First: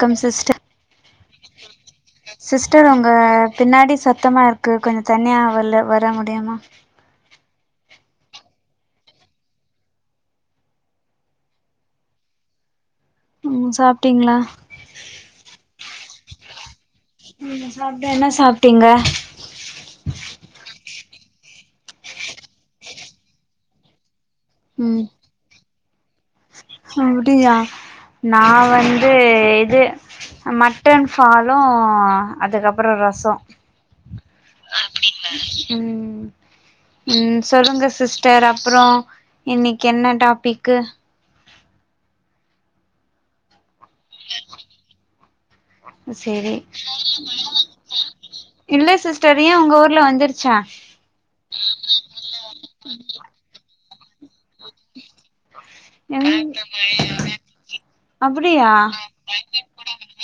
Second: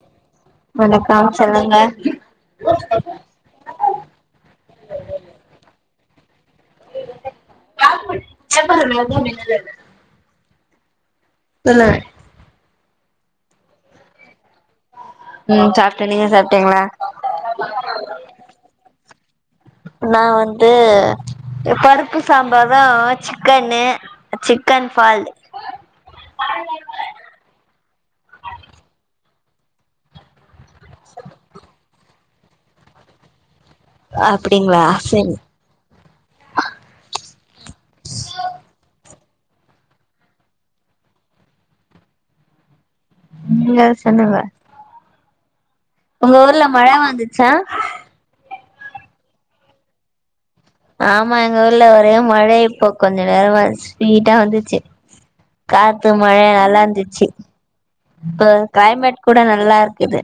come சிஸ்ட ஆ சொல்லுங்க சிஸ்டர் உங்க பின்னாடி சத்தமா இருக்கு கொஞ்ச தனியா வல்ல வர முடியுமா [inaudible] இல்ல ம் சாப்ட்டீங்ளா ம் சாப்ட்டே நீங்க சாப்ட்டீங்களா ம் சாப்ட்ட என்ன சாப்ட்டீங்க நா வந்து பருப்பு சாம்பாரு சிக்கன்னு சிக்கன் ஃபால்லு அப்படியா நா வந்து இது மட் டன் சாலு அதுக்கப்புற ரச அப்படிங்களா அப்படிங்ளா ம் ம் சொல்லுங்க சிஸ்டர் அப்புற இன்னைக்கு என்ன டாபிக்கு நீங்க ஏதா சொல்லுவே உங்க சேரி ஊர்ல மழை வந்துச்சா இல்ல சிஸ்டர் ஏ உங்க ஊர்ல வந்துருச்சா ஆமா எங்க ஊர்ல ஒரே மழை இப்போ கொஞ்ச நேரமா ஸ்பீடா வந்துச்சு காத்து மழை எங் நல்லா இருந்துச்சி இப்ப அப்டியா கிளைமேட் கூட நல்லா இருக்குது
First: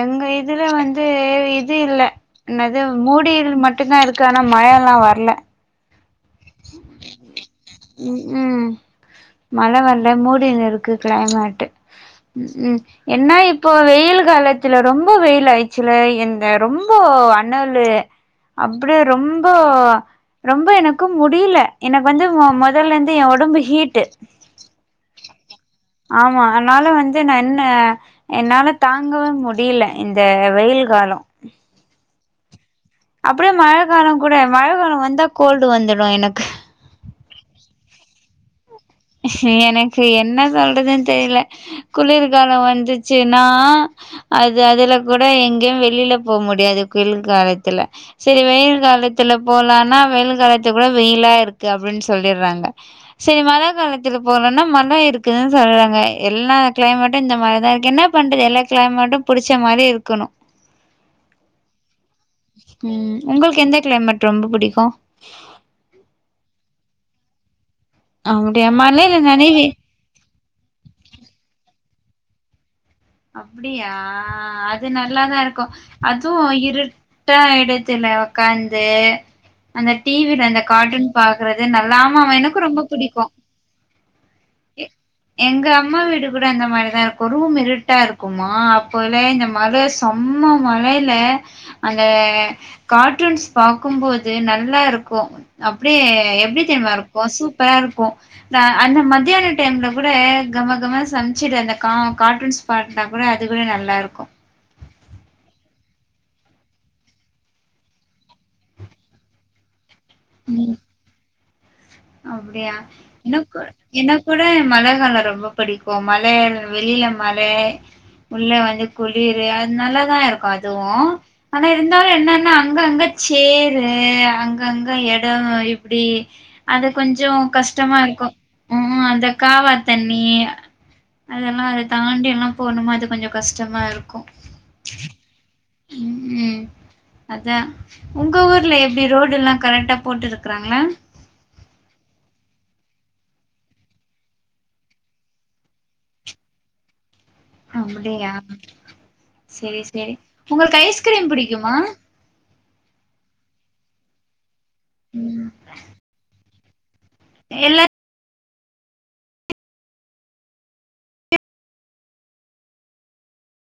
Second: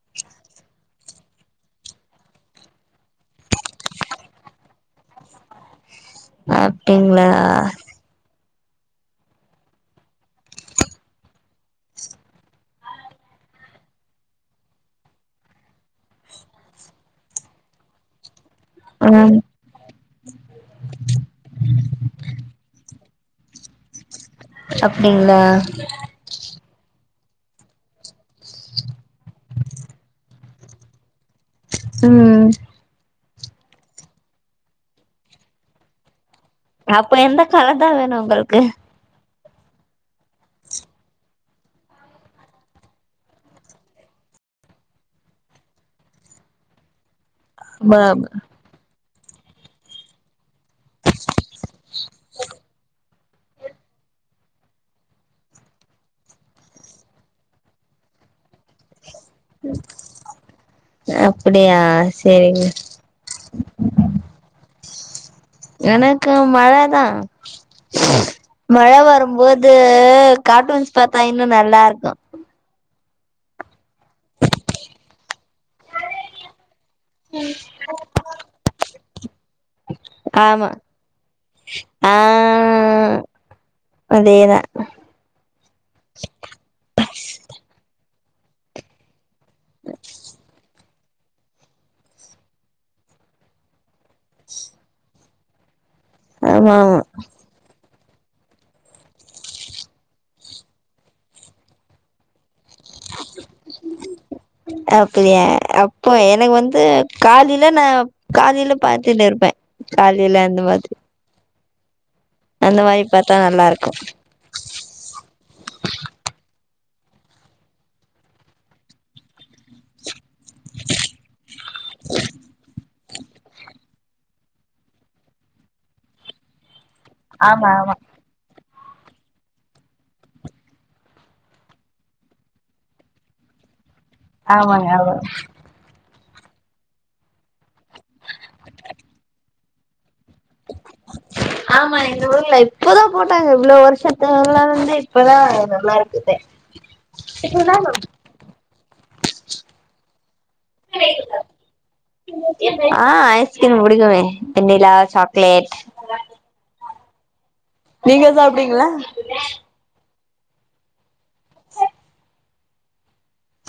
எங்க இதுல வந்து இது இல்ல என்னது மூடி இருள் மட்டுந்தா இருக்கு ஆனா ம மழைல்லா வர்ல அப்டிங்ளா ம் ம் மழை வரல மூடினு இருக்கு கிளைமேட்டு ம் ம் என்னா இப்போ வெயில் காலத்துல ரொம்ப வெயில் ஆயிச்சில இந்த ரொம்ப ஓ அண்ணல்லு அப்டியே ம் ரொம்ப ரொம்ப எனக்கும் முடியில்லே எனக்கு வந்து வ இதல் லெந்து எ ஒடம்பு ஹீட்டு இல்ல ஆமா அதனால வன் து நா என்ன என்னால தாங்கவே முடியேலே இந்த வெயில் காலோ ம் அப்படியே மழை காலம் கூட மழை காலம் வந்தா கோல்டு வந்துடு எனக்கு அப்ப எந்த காலதான் வேணு உங்களுக்கு எனக்கு என்ன சொல்றதுன்னு தெரியில குளிர்கால வந்துச்சுன்னா அது அதுல கூட எங்கேயு வெளியில போ முடியாது குளு காலத்துல பாப் செரி வெயில் காலத்துல போலனா வெயில் காலத்து கூட வெயிலா இருக்கு அப்டின்னுஸ் சொல்லிடுறாங்க செரி மழ காலத்தில போலானா மழை இருக்குன்னு சொல்றாங்க எல்லா கிளைமேட்டு இந்த மழை தா இருக்கு என்ன பண்றது எல்லா க கிளைமேட்டு புடிச்ச மாரி இருக்கணு அப்படியா சேரிங்க ம் உங்களுக்கு எந்த கிளைமேட் ரொம்ப புடிக்கு எனக்கு மழைதா அப்டியா மழை மழைல நனைவி வரும்போது கார்ட்டூன்ஸ் பாத்தா இன்னு நல்லா இருக்கு அப்டியா அது நல்லாதா இருக்கு அதுவு இரு டா ஆயிடுச்சுன்ன உக்காந்து அந்த டிவில அந்த ஆமா கார்ட்டூன் பாக்குறது ஆ நல்லாம அவன் எனக்கு ரொம்ப புடிக்கு அதேதா எங்க அம்மா வீடு கூட அந்த மாரிதா இருக்கு ரூம் இருட் டா இருக்குமா அப்போ இலே இந்த மலே செம்ம மழையில அந்த கார்ட்டூன்ஸ் பாக்கும்போது நல்லா இருக்கு அப்டியே எப்டி ஆமா தெர்மா ஆமா இருக்கு சூப்பரா இருக்கு நா அந்த மத்தியான டைம்ல கூட கம கம சமைச்சுட்டு இருந்த கா கார்ட்டூன்ஸ் பாட்னா கூட அது கூட நல்லா இருக்கு இப்போ எனக்கு வந்து காலேயில நா காலேயில பாத்துட்டு இருப்பே காலேயில அந்த மாதிரி அப்டியா அந்த மாரி பாத்தா என கூ நல்லா இருக்கு என கூட மழ கால ரொம்ப பிடிக்கு மழ வெளியில மழ உள்ள வந்து குளிரு அது நல்லாதா இருக் கதுவு ஆனா இருந்தாலு என்னென்னா அங்க அங்க சேரு அங் கங்க எடோ இப்டி அது கொஞ்சோ ஆமா ஆமா கஷ்டமா இருக்கு ம் ம் அந்த காவா தண்ணி அதெல்லா அது தாண்டி எல்லா போணுமா அது கொஞ்சோ கஷ்டமா இரு ஆமாங்க ஆமாங்க ம் ம் அதா உங்க ஊர்ல எப்டி ரோடுல்லா கரெக்டா போட்டு இருக்கறாங்களா ஆமா எங்க ஊர்ல போதா போட்டாங்க இவ்ளோ வருஷத்துள்ள இருந்து இப்பதா நல்லாருக்குதே அம்டியா செரி செரி உங்களுக்கு ஐஸ்கிரீம் பிடிக்குமா ஆ ஐஸ்கிரீம் புடிக்குமே வெண்ணிலா சாக்லேட் எல்லா நீங்க சாப்டுவீங்களா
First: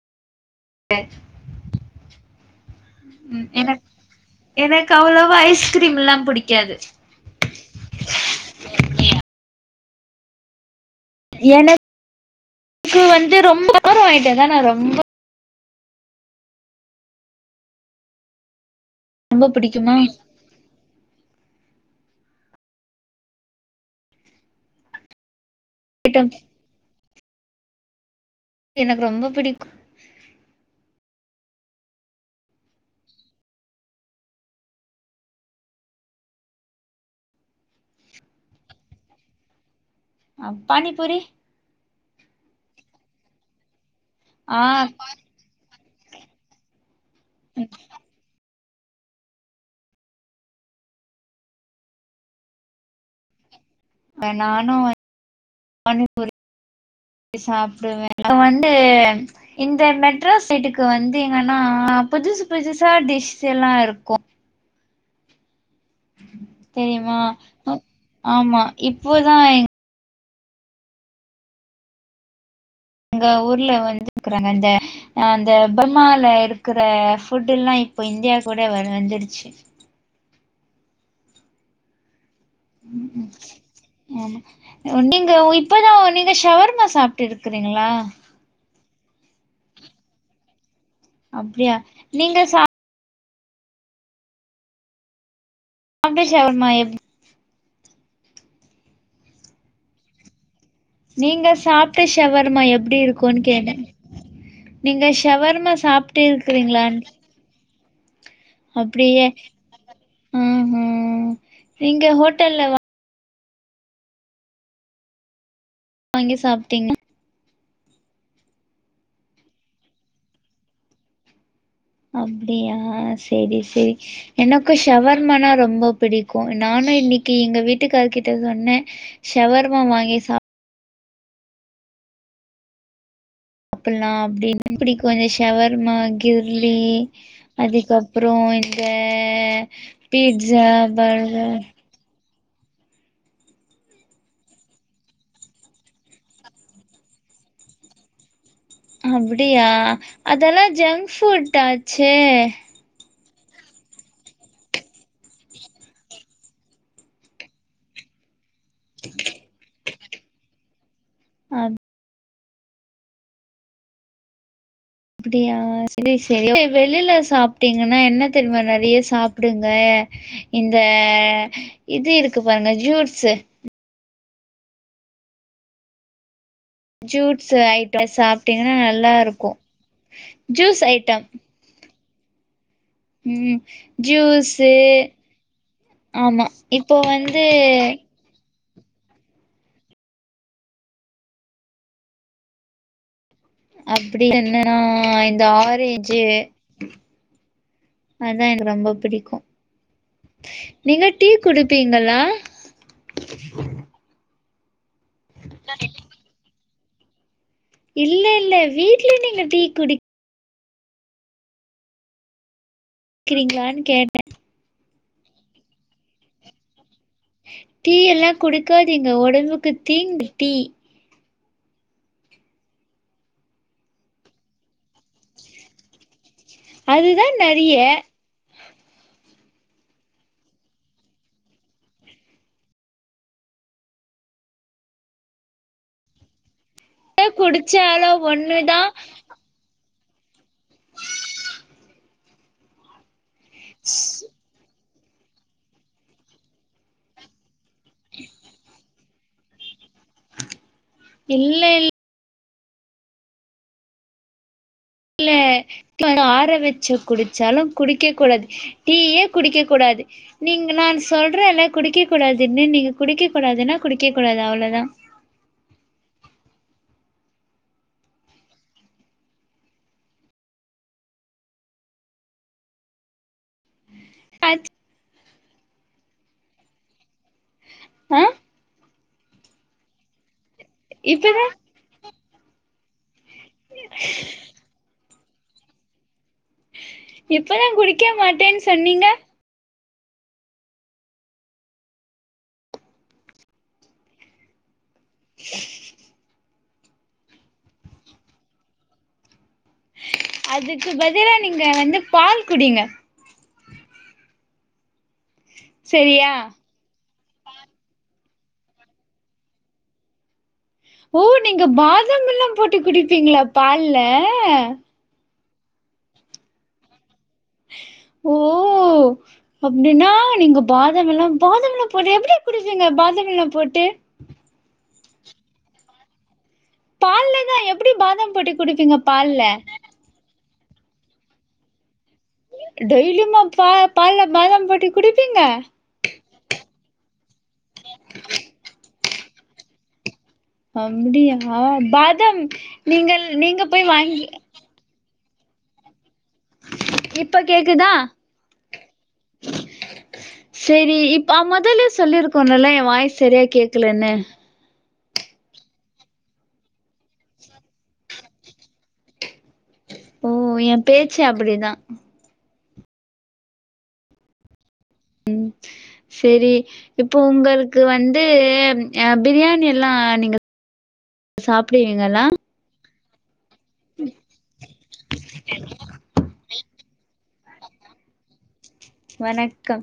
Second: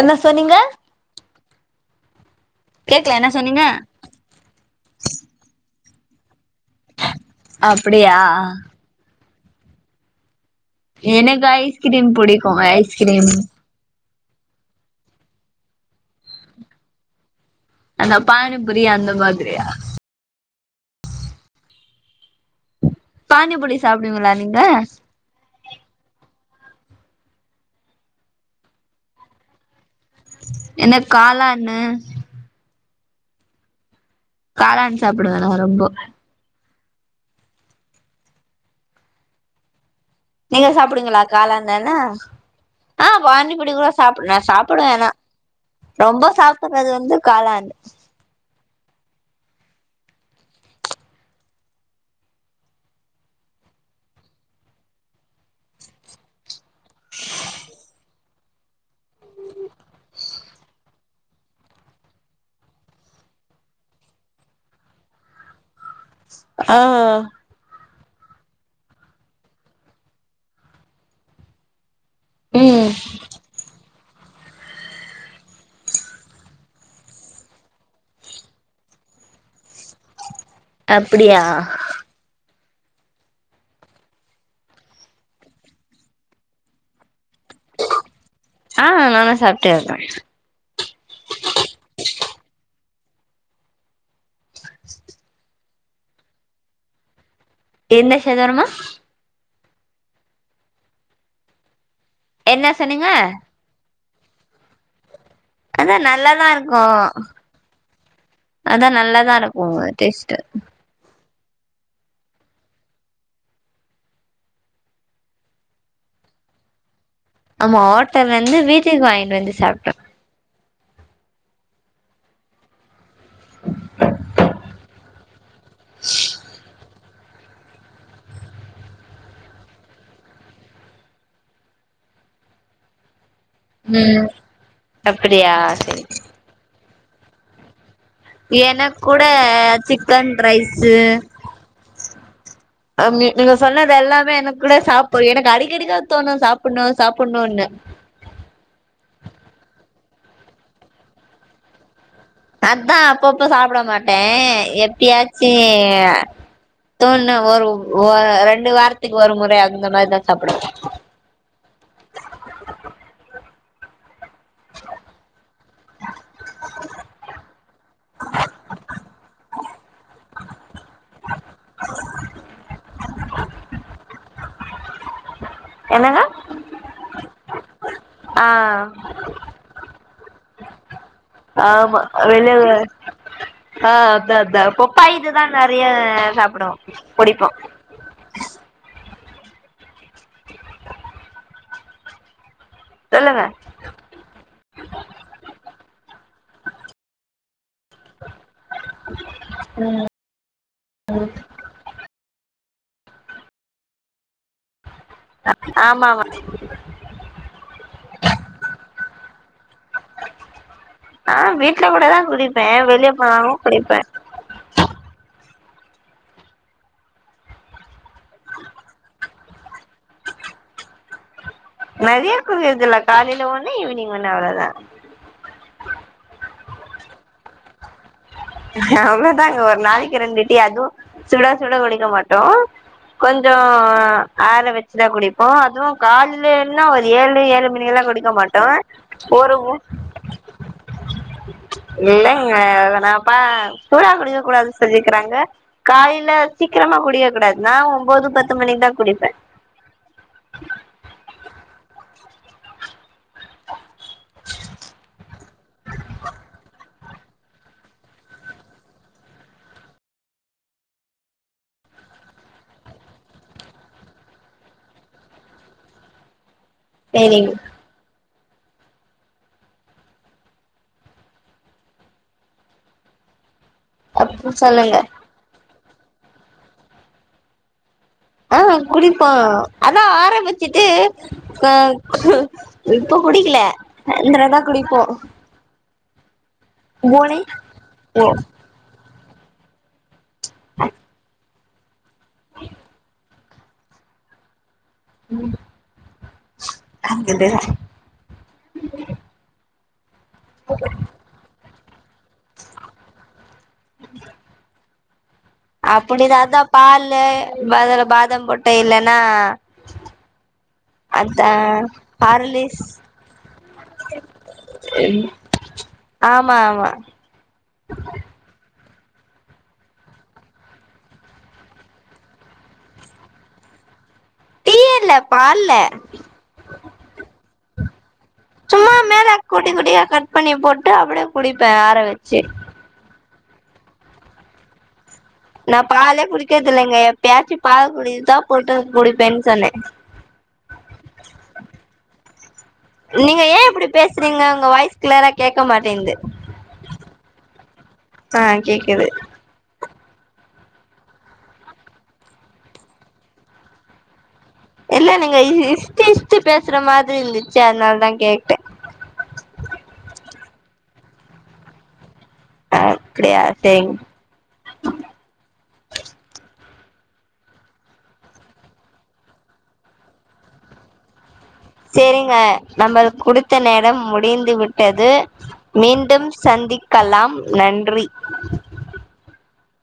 என்ன சொன்னீங்க யாச்சு கேக்கல என்ன ம் சொன்னீங்க எனக் எனக்கு அவ்ளோவா ஐஸ்கிரீம்ல்லா புடி அப்டியா ஆ எனக்கு எனக் ஐஸ்கிரீம் புடிக்கு கு ஐஸ்கிரீம் வந்து ரொம்ப [inaudible] ஆயிட்டேதான ரொம்ப அந்தா பானி பூரி அந்த ரொம்ப மாதிரியா பிடிக்குமா பானிபுரி சாப்டுவீங்களா நீங்க ஐட்டம்ஸ் எனக்கு ரொம்ப பிடிக்கு என்ன காலான்னு காளான் சாப்பிடுவேலா ரொம்ப அ நீங்க பானிபூரி சாப்புடுங்களா காலாண் தான ஆ பாணிபூரி கூட சாப்ட நா ஆ சாப்புடுவே நா ரொம்ப சாப்புறது வந்து காளாண் ஆ நானு [inaudible] பாணி பூரி சாப்டு இப்ப வந்து இந்த மெட்ரோ சைட்டுக்கு வந்து எங்கன்னா ஆ புதுசு புதுசா டிஷ்ஸ்ல்லா இருக்கு ஆ தெரியுமா ஆமா இப்போதா ம் அங்க ஊர்ல வந்து இருக்குறாங்க அ அந்த பர்மால இருக்க புட்டுல்லா இப்போ இந்தியா கூட வ [unintelligible] விடுச்சி அப்படியா ம் ஆ நீங்க இப்பதா நீங்க ஷவர்மா சாப் ட்டுருக்கீங்களா ஆ நானு சாப்ட்டு இருக்கே அப்டியா நீங்க ச அப்டி சவர்மா எ எந்த சதர்மா நீங்க சாப்ட்ட ஷவர்மா என்ன எப்டி சொன்னீங்க இருக்குன்னு கேட்டே நீங்க ஸ் சவர்மா அதா சாப்ட்டு நல்லாதா இருக்கு இருக்கறீங்களான் அதா அப்டியே நல்லாதா இருக்கு டேஸ்ட்டு ம் ம் நீங்க ஹோட்டல்ல வாங்கி சாப்ட்டீங்க ஆமா ஹோட்டல் வந்து வீட்டுக்கு வாங்கிட்டு வந்து சாப்ட்டோ அப்டியா செரி செரி எனக்கு ஷவர்மானா ரொம்ப பிடிக்கு நானு இன்னைக்கு எங்க வீட்டுக்கார் கிட்ட சொன்னே ஷவர்மா வாங்கி சா பிலா ம் அப்டின் இப்டி கொஞ்ச அப்டியா வர்மா சரி கிர்லி அதுக்கப் ப்பரோ ஆ எனக் கூட சிக்கன் பீட்ஜா ரைஸு பர்கர் அ மி நீங்க சொன்னது எல்லாமே எனக் கூட சாப்பு எனக்கு அடிக்கடிக்கா தோணு சாப்புட்ணோ சாப்புட்ணோன்னு அப்டியா அதெல்லா ஜங்க் ஃபுட்டாச்சே அதா அப்பப்ப சாப்ட மாட்டே எப்பயாச்சு ஆ தோண்ண ஒரு ஓ ரெண் டு வாரத்துக்கு ஒரு முறை அந்த மாரிதா சாப்டுவ அப்டியா சேரி சேரி வெளியில சாப்ட்டீங்கன்னா என்ன தெரிமா நெறைய சாப்டுங்க அ இந்த இது இருக்கு பாருங்க ஜூட்ஸ்ஸு என்னங்க ஜூட்ஸு ஐட்ட ஆ சாப்ட்டீங்கன்னா நல்லா இருக்கு ஜூஸ் ஐட்டம் ஆமா [unintelligible] ம் ஆ அதா அதா ஜூஸு பொப்பாய் இதுதா நறைய ஆமா சாப்டுவோ இப்போ வந்து குடிப்போ சொல்லுங்க அப்டி என்னன்னா இந்த ஆரேஞ்சு அதா எனக்கு ரொம்ப புடிக்கு நீங்க டீ குடுப்பீங்களா அ ஆமாமா இல்ல இல்ல வீட்ல நீங்க டீ குடி ஆ வீட்ல கூடதா குடிப்பே வெளிய போனாலு குடிக்கிறீங்களான்னு குடிப்ப கேட்டே டீ எல்லா குடுக்காதிங்க ஒடம்புக்கு தீங் டீ நெறையா குரியதில்ல காலைல ஒண்ணு ஈவினிங் ஒண்ணு அவ்ளதா அதுதா நெறைய அவ்ளோதாங்க ஒரு நாளைக்கு ரெண்டு டீ அதுவு சுட சுட குடிக்க மாட்டோ கொஞ்சோ ஆற வச்சுதா குடிப்போ அதுவு கால்லே இன்னு ஒரு ஏழு ஏழு மணி எல்லா குடிச்சாலு குடிக்க மாட்டோ ஒண்ணுதா ஒரு இல்லைங்க அதுனாப்பா சூடா குடிக்க கூடாது செஞ்சிக்கிறாங்க காயில சீக்கிரமா குடியக் கூடாது நா ஒம்போது பத்து மணிக்தா குடிப்ப இல்ல இல் குடிச்சாலு குடிக்கெக் கூடாது டீயே குடிக்கெக் கூடாது நீங்க நான் சொல்றேன்ல குடிக்கெ கூடாதுன்னு நீங்க குடிக்கெக் கூடாதுன்னா குடிக்கெக் கூடாது அவ்ளோதா சேரிங் அப்பு சொல்லுங்க ஆ குடிப்போ அதா ஆரம்பிச்சுட்டு இப்பதா ஆ இப்போ குடிக்ல அந்தரதா குடிப்போ போனி இப்பதா குடிக்கெ ஓ மாட்டேன் சொன்னீங்க ம் அங்கத அதுக்கு பதிலா நீங்க வந்து பால் குடிங்க சரியா அப்டிதாதா பால்லு பதர பாதாம் போட்டு இல்லன்னா ஓ அதா நீங்க பாதாம் எல்லா போட்டு ஹார்லிஸ் குடிப்பீங்களா பால்ல ஆமா ஆமா ஓ அப்டின்னா நீங்க பாதம் எல்லா பாதம் எல்லா போட்டு எப்டி குடிப்பீங்க பாதம் எல்லா போட்டு டீ எல்ல பால்ல பால்லேதா எப்டி பாதம் போட்டி சும்மா குடிப்பீங்க மேல பால்ல குட்டி குட்டியா கட் பண்ணி போட்டு அப்டே குடிப்பே ஆற வச் டெய்லிமா ப பால்ல பாதாம் போட்டு குடிப் நா பாலே குடிக்கெர்தில்லைங்க எப்பயாச்சு பால் குடிதா போட்டு குடி பென்சனு அப்புடியா பாதம் நீங்கள் நீங்க போய் வாங்கி கேக்க மாட்டேன்து இப்ப கேக்குதா ஆ கேக்குது செரி இப் அ மொதல்லே சொல்லிருக்கோன்னல்லா எ வாய்ஸ் செரியா கேக்கலன்னு என்ன நீங்க இ இஷ்டு இஷ்டு பேசுற மாத்ரி இந்துச்சு அத்னால் தா கேட்டே ஓ எ பேச்சு அப்படிதா அ அப்படியா செ [unintelligible] ம் செரி இப்போ உங்களுக்கு வந்து அ பிரியாணி எல்லா நீங்க ஆ செரிங்க நம்பல் குடுத் த நேரம் முடிந்துவிட்டது மீண்டும் சந்திக் கலாம் நன்றி வணக்கம்